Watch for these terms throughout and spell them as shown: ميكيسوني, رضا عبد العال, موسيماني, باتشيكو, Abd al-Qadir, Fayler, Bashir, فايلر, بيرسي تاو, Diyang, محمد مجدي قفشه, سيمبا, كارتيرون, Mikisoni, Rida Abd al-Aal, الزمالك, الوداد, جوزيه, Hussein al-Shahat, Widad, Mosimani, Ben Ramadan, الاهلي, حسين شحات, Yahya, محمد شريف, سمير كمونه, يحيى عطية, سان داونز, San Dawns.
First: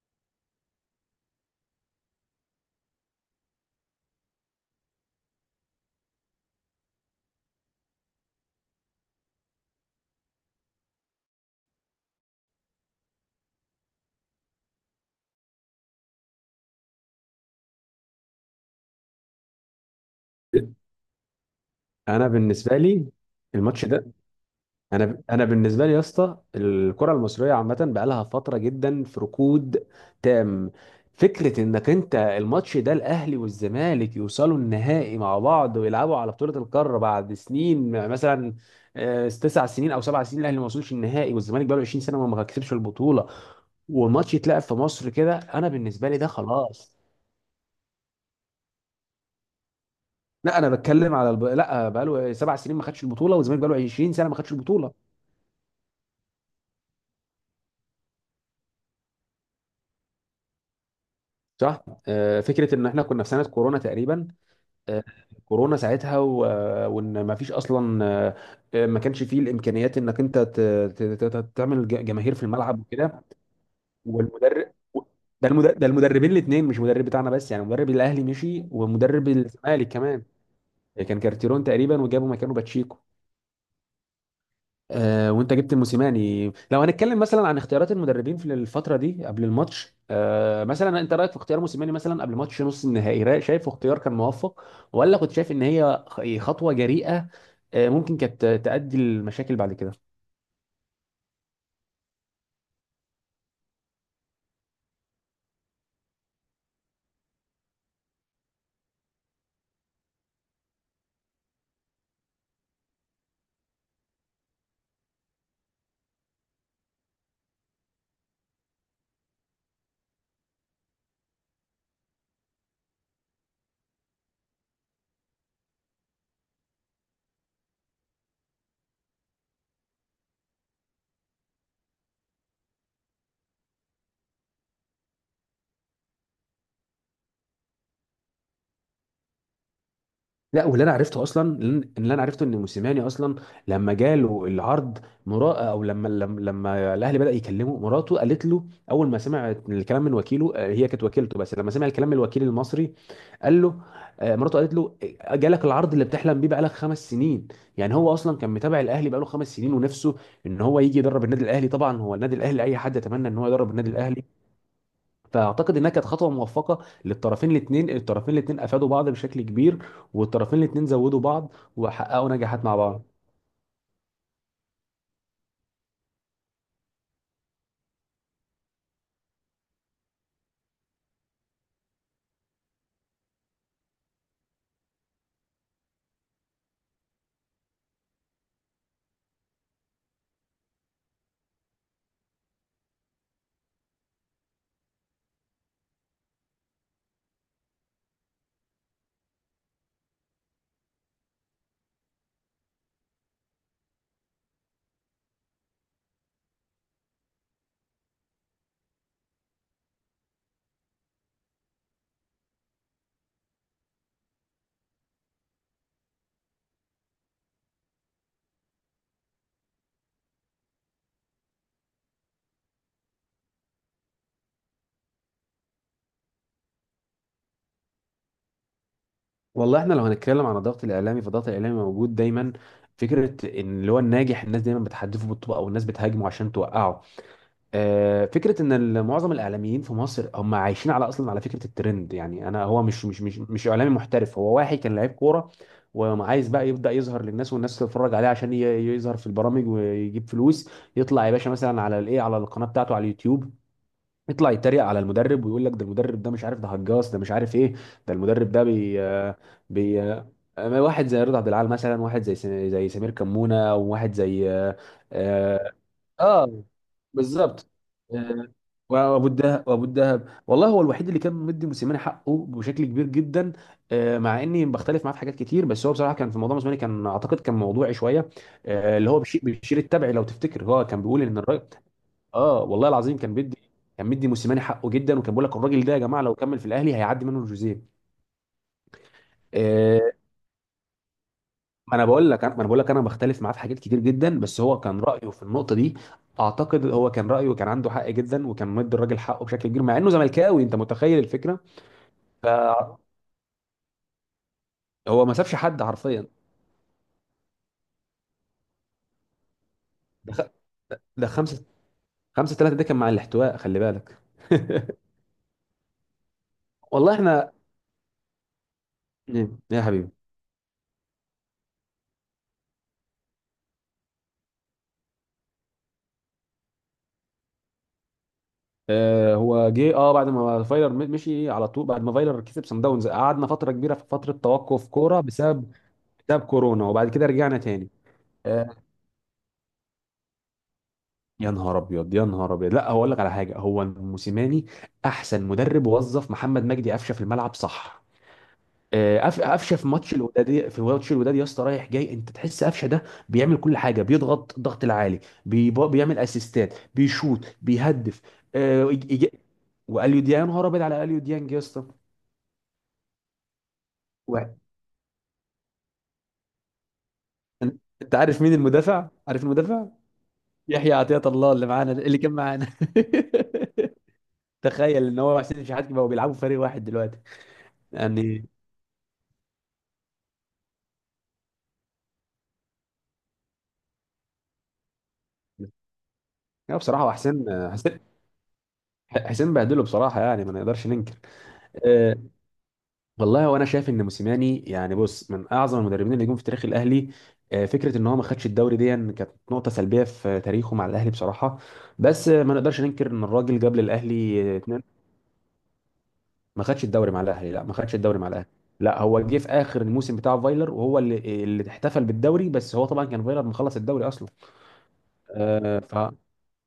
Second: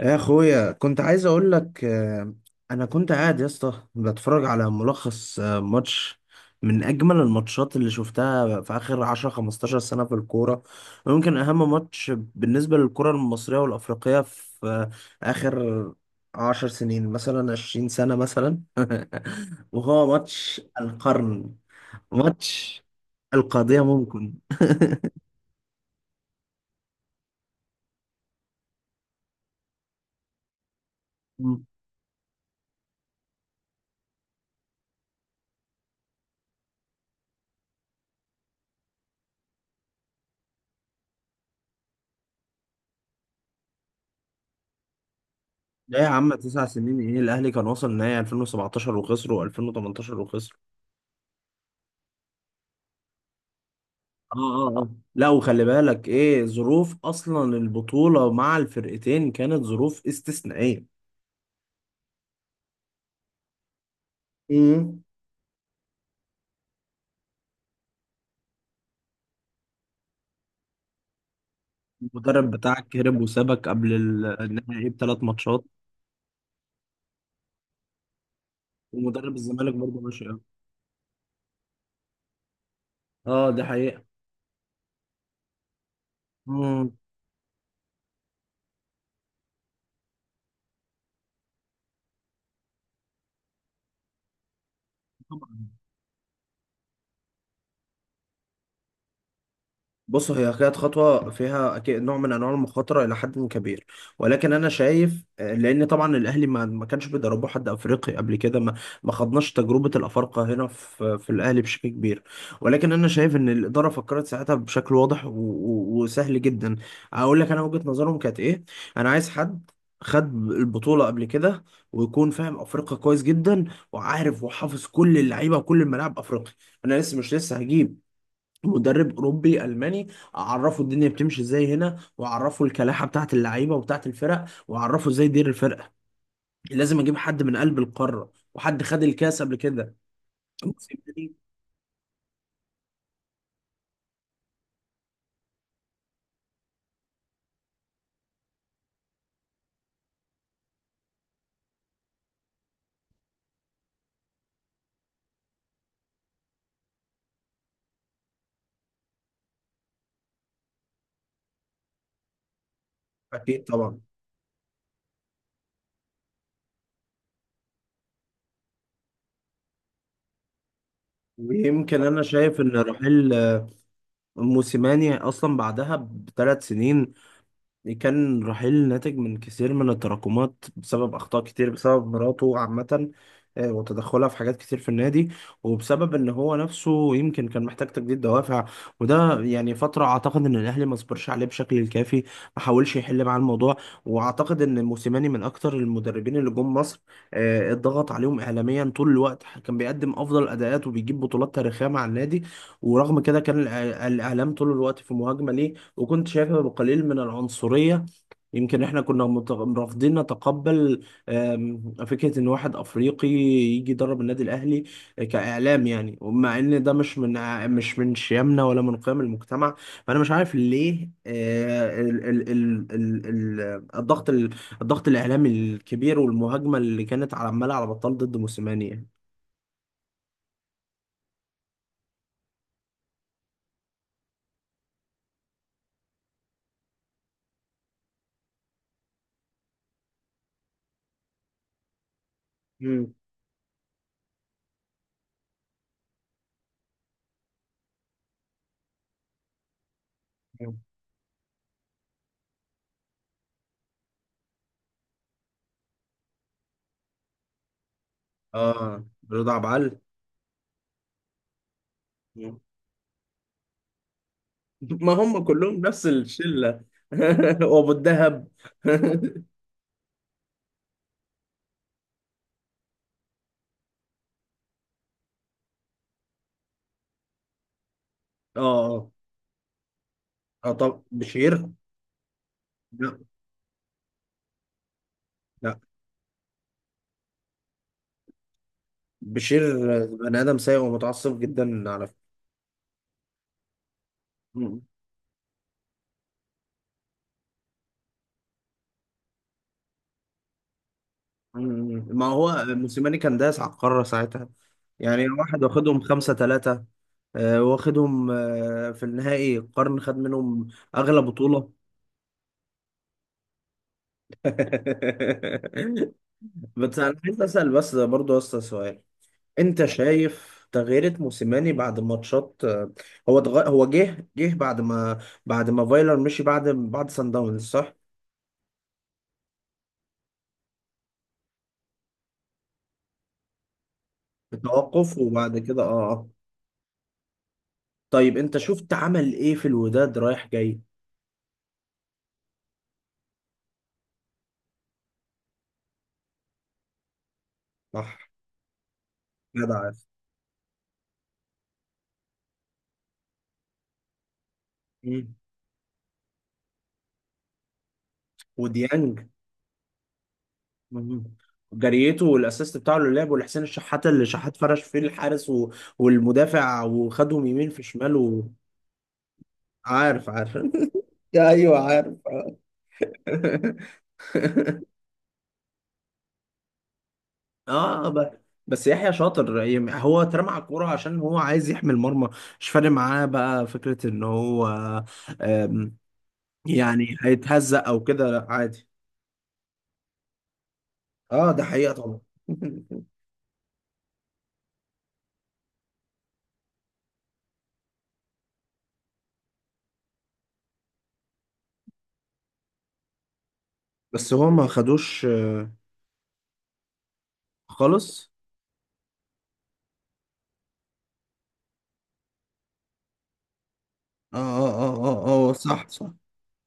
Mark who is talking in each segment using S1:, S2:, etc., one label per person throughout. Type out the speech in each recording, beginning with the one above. S1: يا اخويا، كنت عايز اقول لك، انا كنت قاعد يا اسطى بتفرج على ملخص، ماتش من اجمل الماتشات اللي شفتها في اخر 10 15 سنه في الكوره، ويمكن اهم ماتش بالنسبه للكره المصريه والافريقيه في اخر 10 سنين مثلا 20 سنه مثلا وهو ماتش القرن،
S2: انا بالنسبه
S1: ماتش
S2: لي
S1: القضيه
S2: الماتش ده،
S1: ممكن.
S2: انا بالنسبه لي يا اسطى، الكره المصريه عامه بقى لها فتره جدا في ركود تام. فكره
S1: مم.
S2: انك انت الماتش ده الاهلي والزمالك يوصلوا النهائي مع بعض ويلعبوا على بطوله القاره بعد سنين مثلا، 9 سنين او 7 سنين الاهلي ما وصلش النهائي، والزمالك بقى له 20 سنه ما كسبش البطوله، والماتش يتلعب في مصر كده. انا
S1: لا يا
S2: بالنسبه لي ده
S1: عم، تسع
S2: خلاص.
S1: سنين ايه، الاهلي كان وصل نهائي 2017 وخسر و2018 وخسر.
S2: لا انا بتكلم على لا، بقى له 7 سنين ما خدش البطوله، والزمالك بقى له 20 سنه ما
S1: اه،
S2: خدش
S1: اه، اه،
S2: البطوله.
S1: لا، وخلي بالك ايه، ظروف اصلا البطولة مع الفرقتين كانت ظروف استثنائية.
S2: صح. فكره ان احنا كنا في سنه كورونا تقريبا.
S1: امم.
S2: آه، كورونا ساعتها وان ما فيش اصلا، ما كانش فيه الامكانيات انك انت تعمل جماهير في
S1: المدرب
S2: الملعب
S1: بتاعك هرب
S2: وكده.
S1: وسابك قبل
S2: والمدرب
S1: النهائي بثلاث
S2: ده،
S1: ماتشات.
S2: المدربين الاثنين، مش مدرب بتاعنا بس يعني، مدرب الاهلي مشي ومدرب
S1: ومدرب الزمالك
S2: الزمالك
S1: برضه
S2: كمان.
S1: ماشي أوي.
S2: كان كارتيرون تقريبا، وجابوا مكانه باتشيكو.
S1: اه، دي حقيقة.
S2: وانت جبت موسيماني، لو
S1: مم.
S2: هنتكلم مثلا عن اختيارات المدربين في الفتره دي قبل الماتش، مثلا انت رايك في اختيار موسيماني مثلا قبل ماتش نص النهائي، رايك شايفه اختيار كان موفق، ولا كنت شايف ان
S1: طبعا.
S2: هي خطوه جريئه ممكن كانت تؤدي لمشاكل بعد كده؟
S1: بص، هي كانت خطوة فيها أكيد نوع من أنواع المخاطرة إلى حد كبير، ولكن أنا شايف لأن طبعا الأهلي ما كانش بيدربوا حد أفريقي قبل كده، ما خدناش تجربة الأفارقة هنا في الأهلي بشكل كبير. ولكن أنا شايف إن الإدارة فكرت ساعتها بشكل واضح وسهل جدا. أقول لك أنا وجهة نظرهم كانت إيه: أنا عايز حد خد البطولة قبل كده، ويكون فاهم أفريقيا كويس جدا، وعارف وحافظ كل اللعيبة وكل الملاعب أفريقيا. أنا لسه مش لسه هجيب مدرب اوروبي الماني، اعرفه الدنيا بتمشي ازاي هنا، واعرفه الكلاحه بتاعت اللعيبه وبتاعت الفرق، واعرفه ازاي يدير الفرقه. لازم اجيب حد من قلب القاره، وحد خد الكاس قبل كده.
S2: لا، واللي انا عرفته
S1: موسيماني.
S2: اصلا، اللي انا عرفته ان موسيماني اصلا لما جاله العرض، مرا، او لما الاهلي بدا يكلمه مراته قالت له، اول ما سمع الكلام من وكيله، هي كانت وكيلته، بس لما سمع الكلام من الوكيل المصري قال له، مراته قالت له، جالك العرض اللي بتحلم بيه بقالك 5 سنين. يعني هو اصلا كان متابع الاهلي بقاله 5 سنين، ونفسه ان هو يجي يدرب النادي الاهلي. طبعا هو النادي الاهلي اي حد يتمنى ان هو
S1: اكيد
S2: يدرب النادي
S1: طبعا.
S2: الاهلي. فاعتقد انها كانت خطوه موفقه للطرفين الاثنين، الطرفين الاثنين افادوا بعض بشكل كبير، والطرفين الاثنين زودوا بعض
S1: ويمكن انا
S2: وحققوا
S1: شايف
S2: نجاحات مع
S1: ان
S2: بعض.
S1: رحيل موسيماني اصلا بعدها ب3 سنين، كان رحيل ناتج من كثير من التراكمات، بسبب أخطاء كتير، بسبب مراته عامة، وتدخلها في حاجات كتير في النادي، وبسبب إن هو نفسه يمكن كان محتاج تجديد دوافع. وده يعني فترة أعتقد إن الأهلي ما صبرش عليه بشكل الكافي، ما حاولش يحل معاه الموضوع. وأعتقد إن موسيماني من أكتر المدربين اللي جم مصر، اتضغط عليهم إعلاميا طول الوقت. كان بيقدم أفضل أداءات وبيجيب بطولات تاريخية مع النادي، ورغم كده كان الإعلام طول الوقت في مهاجمة ليه. وكنت شايفها بقليل من العنصرية. يمكن احنا كنا رافضين نتقبل فكرة ان واحد افريقي يجي يدرب النادي الاهلي، كاعلام يعني. ومع ان ده مش من شيمنا ولا من قيم المجتمع. فانا مش عارف ليه، الضغط الضغط الاعلامي الكبير، والمهاجمة اللي كانت على عمالة على بطال ضد موسيماني يعني.
S2: والله احنا لو هنتكلم عن الضغط الاعلامي، فالضغط الاعلامي موجود دايما. فكره ان اللي هو الناجح، الناس دايما بتحدفه بالطوبه، او الناس بتهاجمه عشان توقعه. فكره ان معظم الاعلاميين في مصر هم عايشين على اصلا على فكره الترند. يعني انا هو مش
S1: مم.
S2: مش مش مش اعلامي محترف، هو واحد كان لعيب كوره وعايز بقى يبدا يظهر للناس، والناس تتفرج عليه، عشان يظهر في البرامج ويجيب فلوس. يطلع يا باشا مثلا على الايه، على القناه بتاعته، على اليوتيوب، يطلع يتريق على المدرب ويقول لك ده المدرب ده مش عارف، ده هجاص، ده مش عارف ايه. ده المدرب ده بي
S1: اه،
S2: آه،
S1: رضا عبد العال.
S2: بي آه، واحد زي رضا عبد العال مثلا، واحد زي زي سمير كمونه، وواحد زي
S1: ما هم
S2: آه،
S1: كلهم نفس
S2: اه
S1: الشله.
S2: بالظبط،
S1: وابو
S2: آه،
S1: الدهب.
S2: وابو الدهب، والله هو الوحيد اللي كان مدي موسيماني حقه بشكل كبير جدا. مع اني بختلف معاه في حاجات كتير، بس هو بصراحه كان في موضوع موسيماني كان اعتقد كان موضوعي شويه. اللي
S1: اه،
S2: هو بيشير التبعي، لو تفتكر،
S1: اه،
S2: هو كان
S1: طب
S2: بيقول ان
S1: بشير.
S2: الراجل، اه والله العظيم
S1: لا.
S2: كان بيدي، كان مدي موسيماني حقه جدا، وكان بيقول لك
S1: لا،
S2: الراجل ده يا جماعه لو كمل في الاهلي هيعدي منه جوزيه.
S1: بشير بني ادم سيء ومتعصب جدا
S2: ما انا
S1: على فكره.
S2: بقول لك انا ما انا بقول لك انا بختلف معاه في حاجات كتير جدا، بس هو
S1: م-
S2: كان رايه في النقطه دي، اعتقد هو كان رايه كان عنده حق جدا، وكان مدي الراجل حقه بشكل كبير مع انه زملكاوي، انت متخيل الفكره؟
S1: ما هو
S2: فهو
S1: موسيماني كان داس على القاره ساعتها، يعني
S2: ما سابش
S1: واحد
S2: حد
S1: واخدهم
S2: حرفيا.
S1: 5-3. واخدهم في النهائي القرن خد
S2: ده خ...
S1: منهم أغلى
S2: ده خمسه،
S1: بطولة.
S2: خمسه ثلاثه، ده كان مع الاحتواء خلي بالك.
S1: بس
S2: والله
S1: أنا عايز
S2: احنا،
S1: أسأل، بس برضو يا أسطى سؤال:
S2: ايه يا
S1: انت
S2: حبيبي؟
S1: شايف تغييرة موسيماني بعد ماتشات؟ هو جه بعد ما، بعد ما فايلر مشي، بعد سان داونز صح؟
S2: آه هو جه، اه بعد ما فايلر مشي، على طول بعد ما فايلر كسب سان داونز، قعدنا فتره كبيره في فتره توقف
S1: بتوقف
S2: كوره
S1: وبعد
S2: بسبب،
S1: كده، اه، اه.
S2: بسبب كورونا، وبعد كده رجعنا تاني.
S1: طيب انت
S2: آه،
S1: شفت عمل ايه في الوداد رايح جاي؟
S2: يا نهار ابيض، يا نهار ابيض، لا هقول لك على حاجه، هو موسيماني احسن مدرب وظف محمد مجدي قفشه في الملعب، صح؟
S1: صح. جدع
S2: قفشه في
S1: عارف.
S2: ماتش الوداد، في ماتش الوداد يا اسطى رايح جاي، انت تحس قفشه ده بيعمل كل حاجه، بيضغط الضغط العالي،
S1: مم.
S2: بيعمل اسيستات، بيشوط، بيهدف. آه، إج- إج-
S1: وديانج.
S2: واليو ديانج، يا نهار ابيض على اليو
S1: مم.
S2: ديانج يا اسطى.
S1: جريته، والاسيست بتاعه اللي لعبه لحسين الشحات، اللي شحات
S2: و-
S1: فرش فيه الحارس والمدافع وخدهم يمين
S2: أن-
S1: في
S2: انت
S1: شمال.
S2: عارف مين المدافع؟ عارف المدافع؟
S1: وعارف، عارف، عارف.
S2: يحيى عطية الله، اللي
S1: ايوه
S2: معانا
S1: عارف.
S2: اللي كان معانا. تخيل ان هو حسين شحات بقوا بيلعبوا في فريق واحد دلوقتي
S1: اه،
S2: يعني.
S1: بس يحيى شاطر يعني، هو اترمى على الكوره عشان هو عايز يحمي المرمى، مش فارق معاه بقى فكره ان هو آم،
S2: لا بصراحة هو
S1: يعني
S2: حسين،
S1: هيتهزق
S2: حسين
S1: او كده، لا عادي.
S2: حسين بهدله بصراحة، يعني ما نقدرش ننكر.
S1: اه، ده حقيقه
S2: أه.
S1: طبعا.
S2: والله وانا شايف ان موسيماني يعني، بص، من اعظم المدربين اللي جم في تاريخ الاهلي. أه، فكرة ان هو ما خدش الدوري دي كانت نقطة سلبية في تاريخه مع الاهلي بصراحة. بس ما نقدرش ننكر ان الراجل جاب
S1: بس
S2: للاهلي،
S1: هو ما
S2: اتنين.
S1: خدوش
S2: ما خدش الدوري مع الاهلي، لا ما خدش الدوري مع
S1: خالص.
S2: الاهلي لا هو جه في اخر الموسم بتاع فايلر، وهو اللي احتفل بالدوري، بس هو طبعا كان فايلر مخلص الدوري اصلا.
S1: اه، اه، اه، اه، اه،
S2: أه،
S1: صح، صح.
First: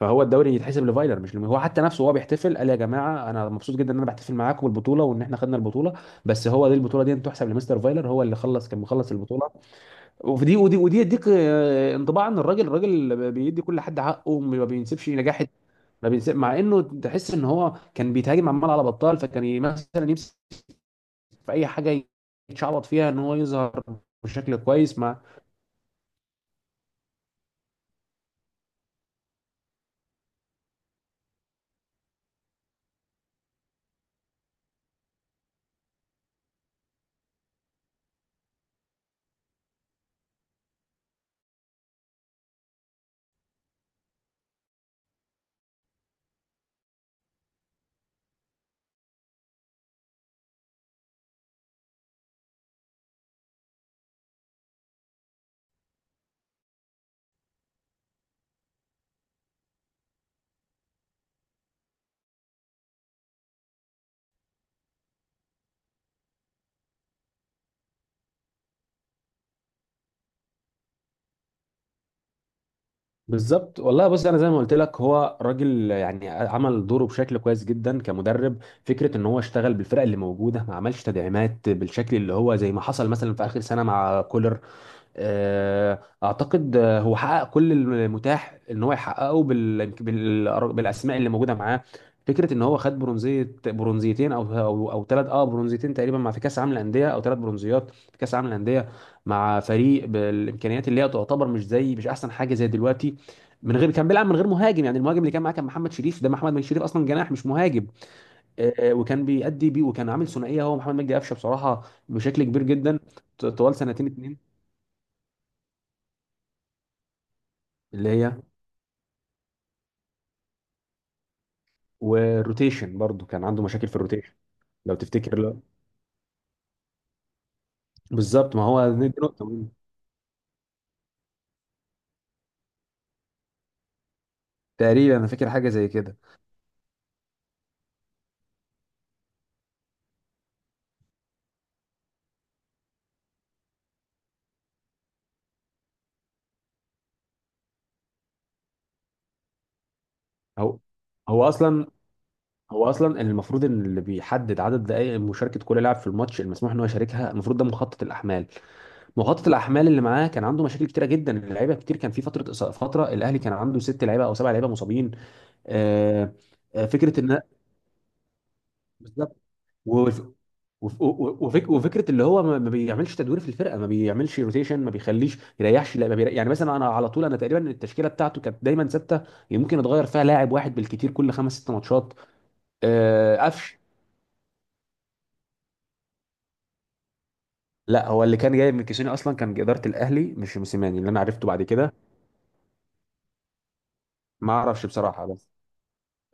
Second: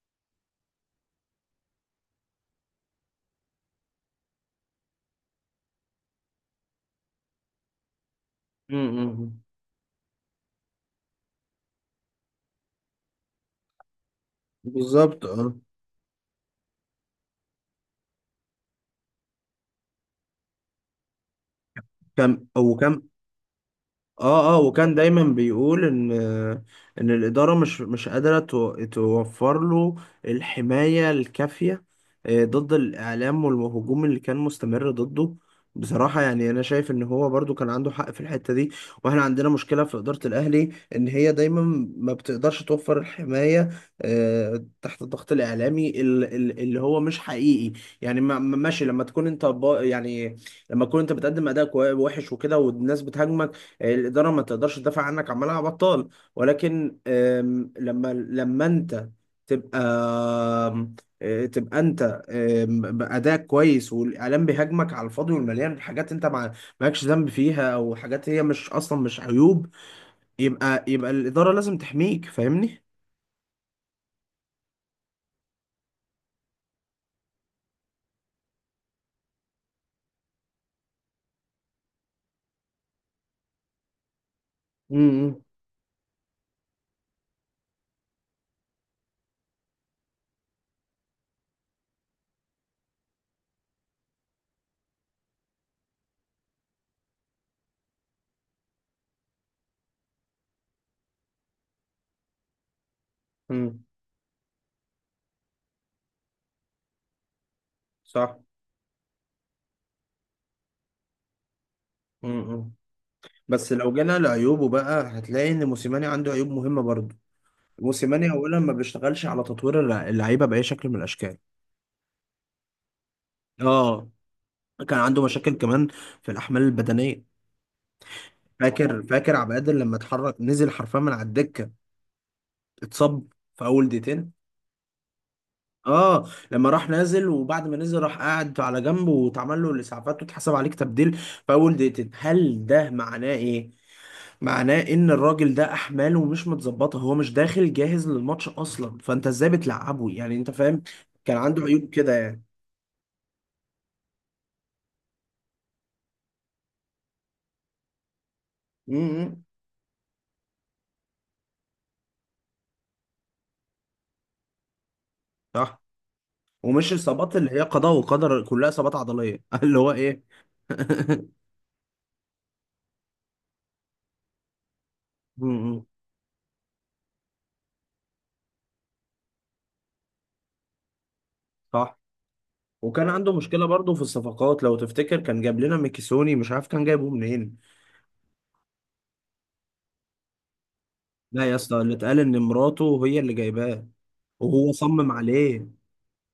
S2: فهو الدوري يتحسب لفايلر، مش لم... هو حتى نفسه وهو بيحتفل قال يا جماعه انا مبسوط جدا ان انا بحتفل معاكم بالبطوله وان احنا خدنا البطوله، بس هو دي، البطوله دي تحسب لمستر فايلر، هو اللي خلص،
S1: م-
S2: كان
S1: م-
S2: مخلص
S1: م.
S2: البطوله. وفي دي، ودي ودي يديك انطباع ان الراجل، الراجل بيدي كل حد حقه، ما بينسبش
S1: بالظبط
S2: نجاح،
S1: اه.
S2: ما بينسب، مع انه تحس ان هو كان بيتهاجم عمال على بطال. فكان مثلا يمسك في اي حاجه
S1: كم
S2: يتشعبط
S1: وكم.
S2: فيها ان هو يظهر
S1: اه،
S2: بشكل
S1: اه، وكان
S2: كويس مع.
S1: دايما بيقول ان الاداره مش قادره توفر له الحمايه الكافيه ضد الاعلام والهجوم اللي كان مستمر ضده. بصراحه يعني انا شايف ان هو برضو كان عنده حق في الحته دي. واحنا عندنا مشكله في اداره الاهلي، ان هي دايما ما بتقدرش توفر الحمايه تحت الضغط الاعلامي اللي هو مش حقيقي يعني. ماشي لما تكون انت يعني، لما تكون انت بتقدم اداء وحش وكده والناس بتهاجمك، الاداره ما تقدرش تدافع عنك عمالها بطال. ولكن لما انت تبقى آم، آه، تبقى انت بادائك كويس، والاعلام بيهاجمك على الفاضي والمليان بحاجات انت ما مالكش ذنب فيها، او حاجات هي مش اصلا مش عيوب، يبقى الاداره لازم تحميك، فاهمني.
S2: بالظبط والله، بص انا زي ما قلت لك، هو راجل يعني عمل دوره بشكل كويس جدا كمدرب. فكره ان هو اشتغل بالفرق اللي موجوده، ما عملش تدعيمات بالشكل اللي هو زي ما حصل مثلا في اخر سنه مع كولر.
S1: امم.
S2: اعتقد هو حقق كل المتاح ان هو يحققه بالاسماء اللي موجوده معاه. فكره ان هو خد برونزيه، برونزيتين، او او ثلاث، اه برونزيتين تقريبا مع، في كاس عالم الانديه، او 3 برونزيات في كاس عالم الانديه، مع فريق بالامكانيات اللي هي تعتبر مش زي، مش احسن حاجه زي دلوقتي. من
S1: امم.
S2: غير، كان بيلعب من غير مهاجم يعني، المهاجم اللي كان معاه كان محمد شريف، ده محمد مجدي شريف اصلا جناح مش مهاجم.
S1: صح.
S2: وكان بيأدي بيه، وكان عامل ثنائيه هو محمد مجدي قفشه بصراحه بشكل كبير
S1: امم.
S2: جدا
S1: بس
S2: طوال
S1: لو
S2: سنتين
S1: جينا
S2: اتنين.
S1: لعيوبه بقى هتلاقي ان موسيماني عنده عيوب مهمه برضه.
S2: اللي
S1: موسيماني
S2: هي،
S1: اولا ما بيشتغلش على تطوير اللعيبه باي شكل من الاشكال.
S2: والروتيشن برضو كان عنده مشاكل في
S1: اه،
S2: الروتيشن لو
S1: كان عنده
S2: تفتكر.
S1: مشاكل
S2: لا
S1: كمان في الأحمال البدنية.
S2: بالظبط، ما هو
S1: فاكر،
S2: دي
S1: فاكر
S2: نقطة
S1: عبد
S2: مهمة.
S1: القادر لما اتحرك، نزل حرفيا من على الدكة، اتصاب في أول دقيقتين.
S2: تقريبا انا فاكر حاجه زي كده.
S1: اه، لما راح نازل، وبعد ما نزل راح قاعد على جنب، واتعمل له الإسعافات، واتحسب عليك تبديل في أول دقيقتين، هل ده معناه إيه؟ معناه إن الراجل ده أحماله مش متظبطة، هو مش داخل جاهز للماتش أصلا، فأنت إزاي بتلعبه؟ يعني أنت
S2: هو
S1: فاهم، كان
S2: هو
S1: عنده
S2: اصلا
S1: عيوب كده يعني.
S2: هو اصلا المفروض ان اللي بيحدد عدد دقائق مشاركه كل لاعب في الماتش، المسموح ان هو يشاركها، المفروض ده مخطط الاحمال.
S1: امم.
S2: مخطط الاحمال اللي معاه كان عنده مشاكل كتيره جدا، اللعيبه كتير كان في فتره فتره الاهلي كان عنده 6 لعيبه او 7 لعيبه مصابين.
S1: صح.
S2: آه،
S1: ومش
S2: فكره
S1: إصابات
S2: ان،
S1: اللي هي قضاء وقدر، كلها إصابات
S2: بالظبط،
S1: عضلية اللي هو
S2: وف-
S1: إيه؟
S2: وفكره اللي هو ما بيعملش تدوير في الفرقه، ما بيعملش روتيشن، ما بيخليش
S1: امم،
S2: يريحش، لا ما بيريح. يعني مثلا انا على طول، انا تقريبا التشكيله بتاعته كانت دايما ثابته، يمكن اتغير فيها لاعب واحد بالكتير كل خمس ست
S1: صح.
S2: ماتشات.
S1: وكان عنده
S2: آه،
S1: مشكله
S2: قفش
S1: برضه في الصفقات، لو تفتكر كان جاب لنا ميكيسوني، مش عارف كان جايبه منين.
S2: لا، هو اللي كان جاي من كيسوني اصلا كان اداره الاهلي، مش موسيماني، اللي انا عرفته
S1: لا يا
S2: بعد
S1: اسطى،
S2: كده.
S1: اللي اتقال ان مراته هي اللي جايباه،
S2: ما
S1: وهو
S2: اعرفش
S1: صمم
S2: بصراحه، بس
S1: عليه.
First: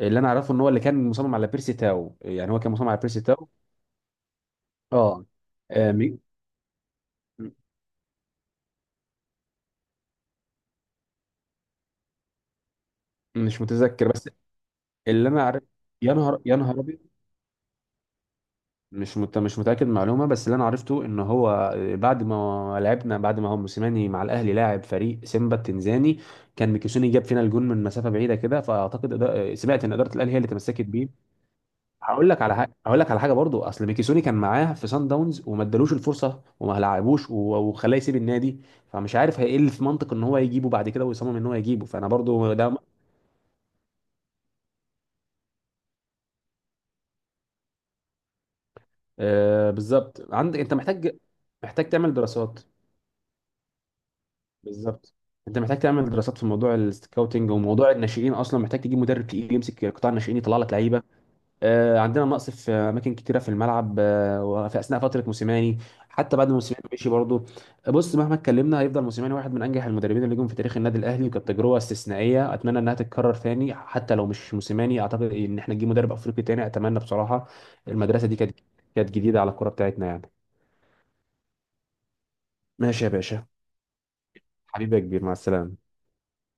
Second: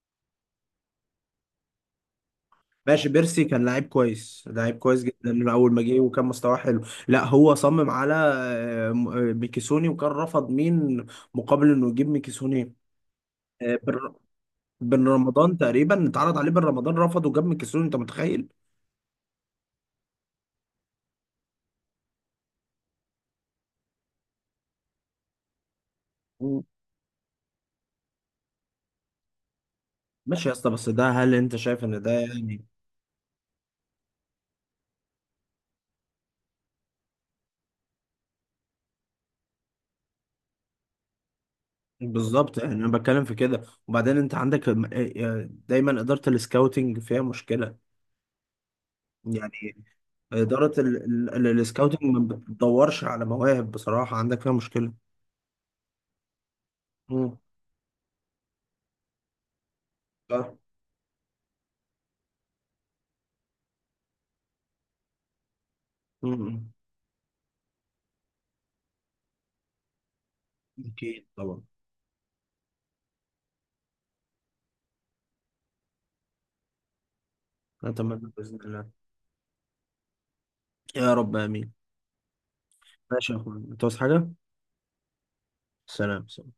S2: اللي انا اعرفه ان هو اللي كان مصمم على بيرسي تاو يعني، هو كان مصمم على
S1: ماشي،
S2: بيرسي
S1: بيرسي
S2: تاو.
S1: كان لعيب كويس، لعيب كويس
S2: اه،
S1: جدا من اول ما
S2: آه،
S1: جه،
S2: مي-
S1: وكان مستواه حلو. لا
S2: م-
S1: هو صمم على ميكيسوني، وكان رفض مين مقابل انه يجيب ميكيسوني؟
S2: مش
S1: آه،
S2: متذكر،
S1: بن
S2: بس
S1: بن
S2: اللي انا
S1: رمضان
S2: عارف،
S1: تقريبا
S2: يا
S1: اتعرض
S2: نهار،
S1: عليه،
S2: يا
S1: بن
S2: نهار
S1: رمضان
S2: ابيض،
S1: رفض وجاب ميكيسوني، انت متخيل.
S2: مش متاكد من المعلومه، بس اللي انا عرفته ان هو بعد ما لعبنا، بعد ما هو موسيماني مع الاهلي لاعب فريق سيمبا التنزاني،
S1: مم.
S2: كان ميكيسوني جاب فينا الجون من مسافه بعيده كده، فاعتقد سمعت ان اداره الاهلي هي اللي
S1: ماشي يا اسطى،
S2: تمسكت
S1: بس
S2: بيه.
S1: ده هل انت شايف ان ده
S2: هقول لك على
S1: يعني؟
S2: حاجه، برضو اصل ميكيسوني كان معاه في سان داونز وما ادالوش الفرصه وما لعبوش وخلاه يسيب النادي، فمش عارف هي ايه اللي في منطق ان هو يجيبه بعد كده ويصمم ان هو يجيبه، فانا برضو
S1: بالظبط. يعني
S2: ده.
S1: انا بتكلم في كده. وبعدين انت عندك دايما اداره السكاوتنج فيها مشكله،
S2: آه
S1: يعني
S2: بالظبط، عندك انت
S1: اداره
S2: محتاج، محتاج
S1: السكاوتنج
S2: تعمل
S1: ما
S2: دراسات،
S1: بتدورش على مواهب بصراحه، عندك فيها مشكله.
S2: بالظبط، انت محتاج تعمل دراسات في موضوع
S1: امم.
S2: السكاوتنج وموضوع الناشئين، اصلا محتاج تجيب مدرب تقيل يمسك قطاع الناشئين
S1: صح.
S2: يطلع لك لعيبه. آه، عندنا نقص في اماكن كتيره في الملعب، آه، وفي اثناء فتره موسيماني، حتى بعد ما
S1: امم.
S2: موسيماني مشي برضه. بص، مهما اتكلمنا هيفضل موسيماني واحد من انجح المدربين اللي جم في تاريخ النادي
S1: اكيد
S2: الاهلي، وكانت
S1: طبعا.
S2: تجربه استثنائيه اتمنى انها تتكرر ثاني، حتى لو مش موسيماني، اعتقد ان احنا نجيب مدرب افريقي تاني اتمنى بصراحه. المدرسه
S1: اتمنى
S2: دي كانت،
S1: باذن الله.
S2: كانت جديده على الكره بتاعتنا يعني.
S1: يا رب امين.
S2: ماشي يا
S1: ماشي يا
S2: باشا.
S1: اخويا، انت عاوز حاجه؟
S2: حبيبي يا كبير، مع السلامه.
S1: سلام.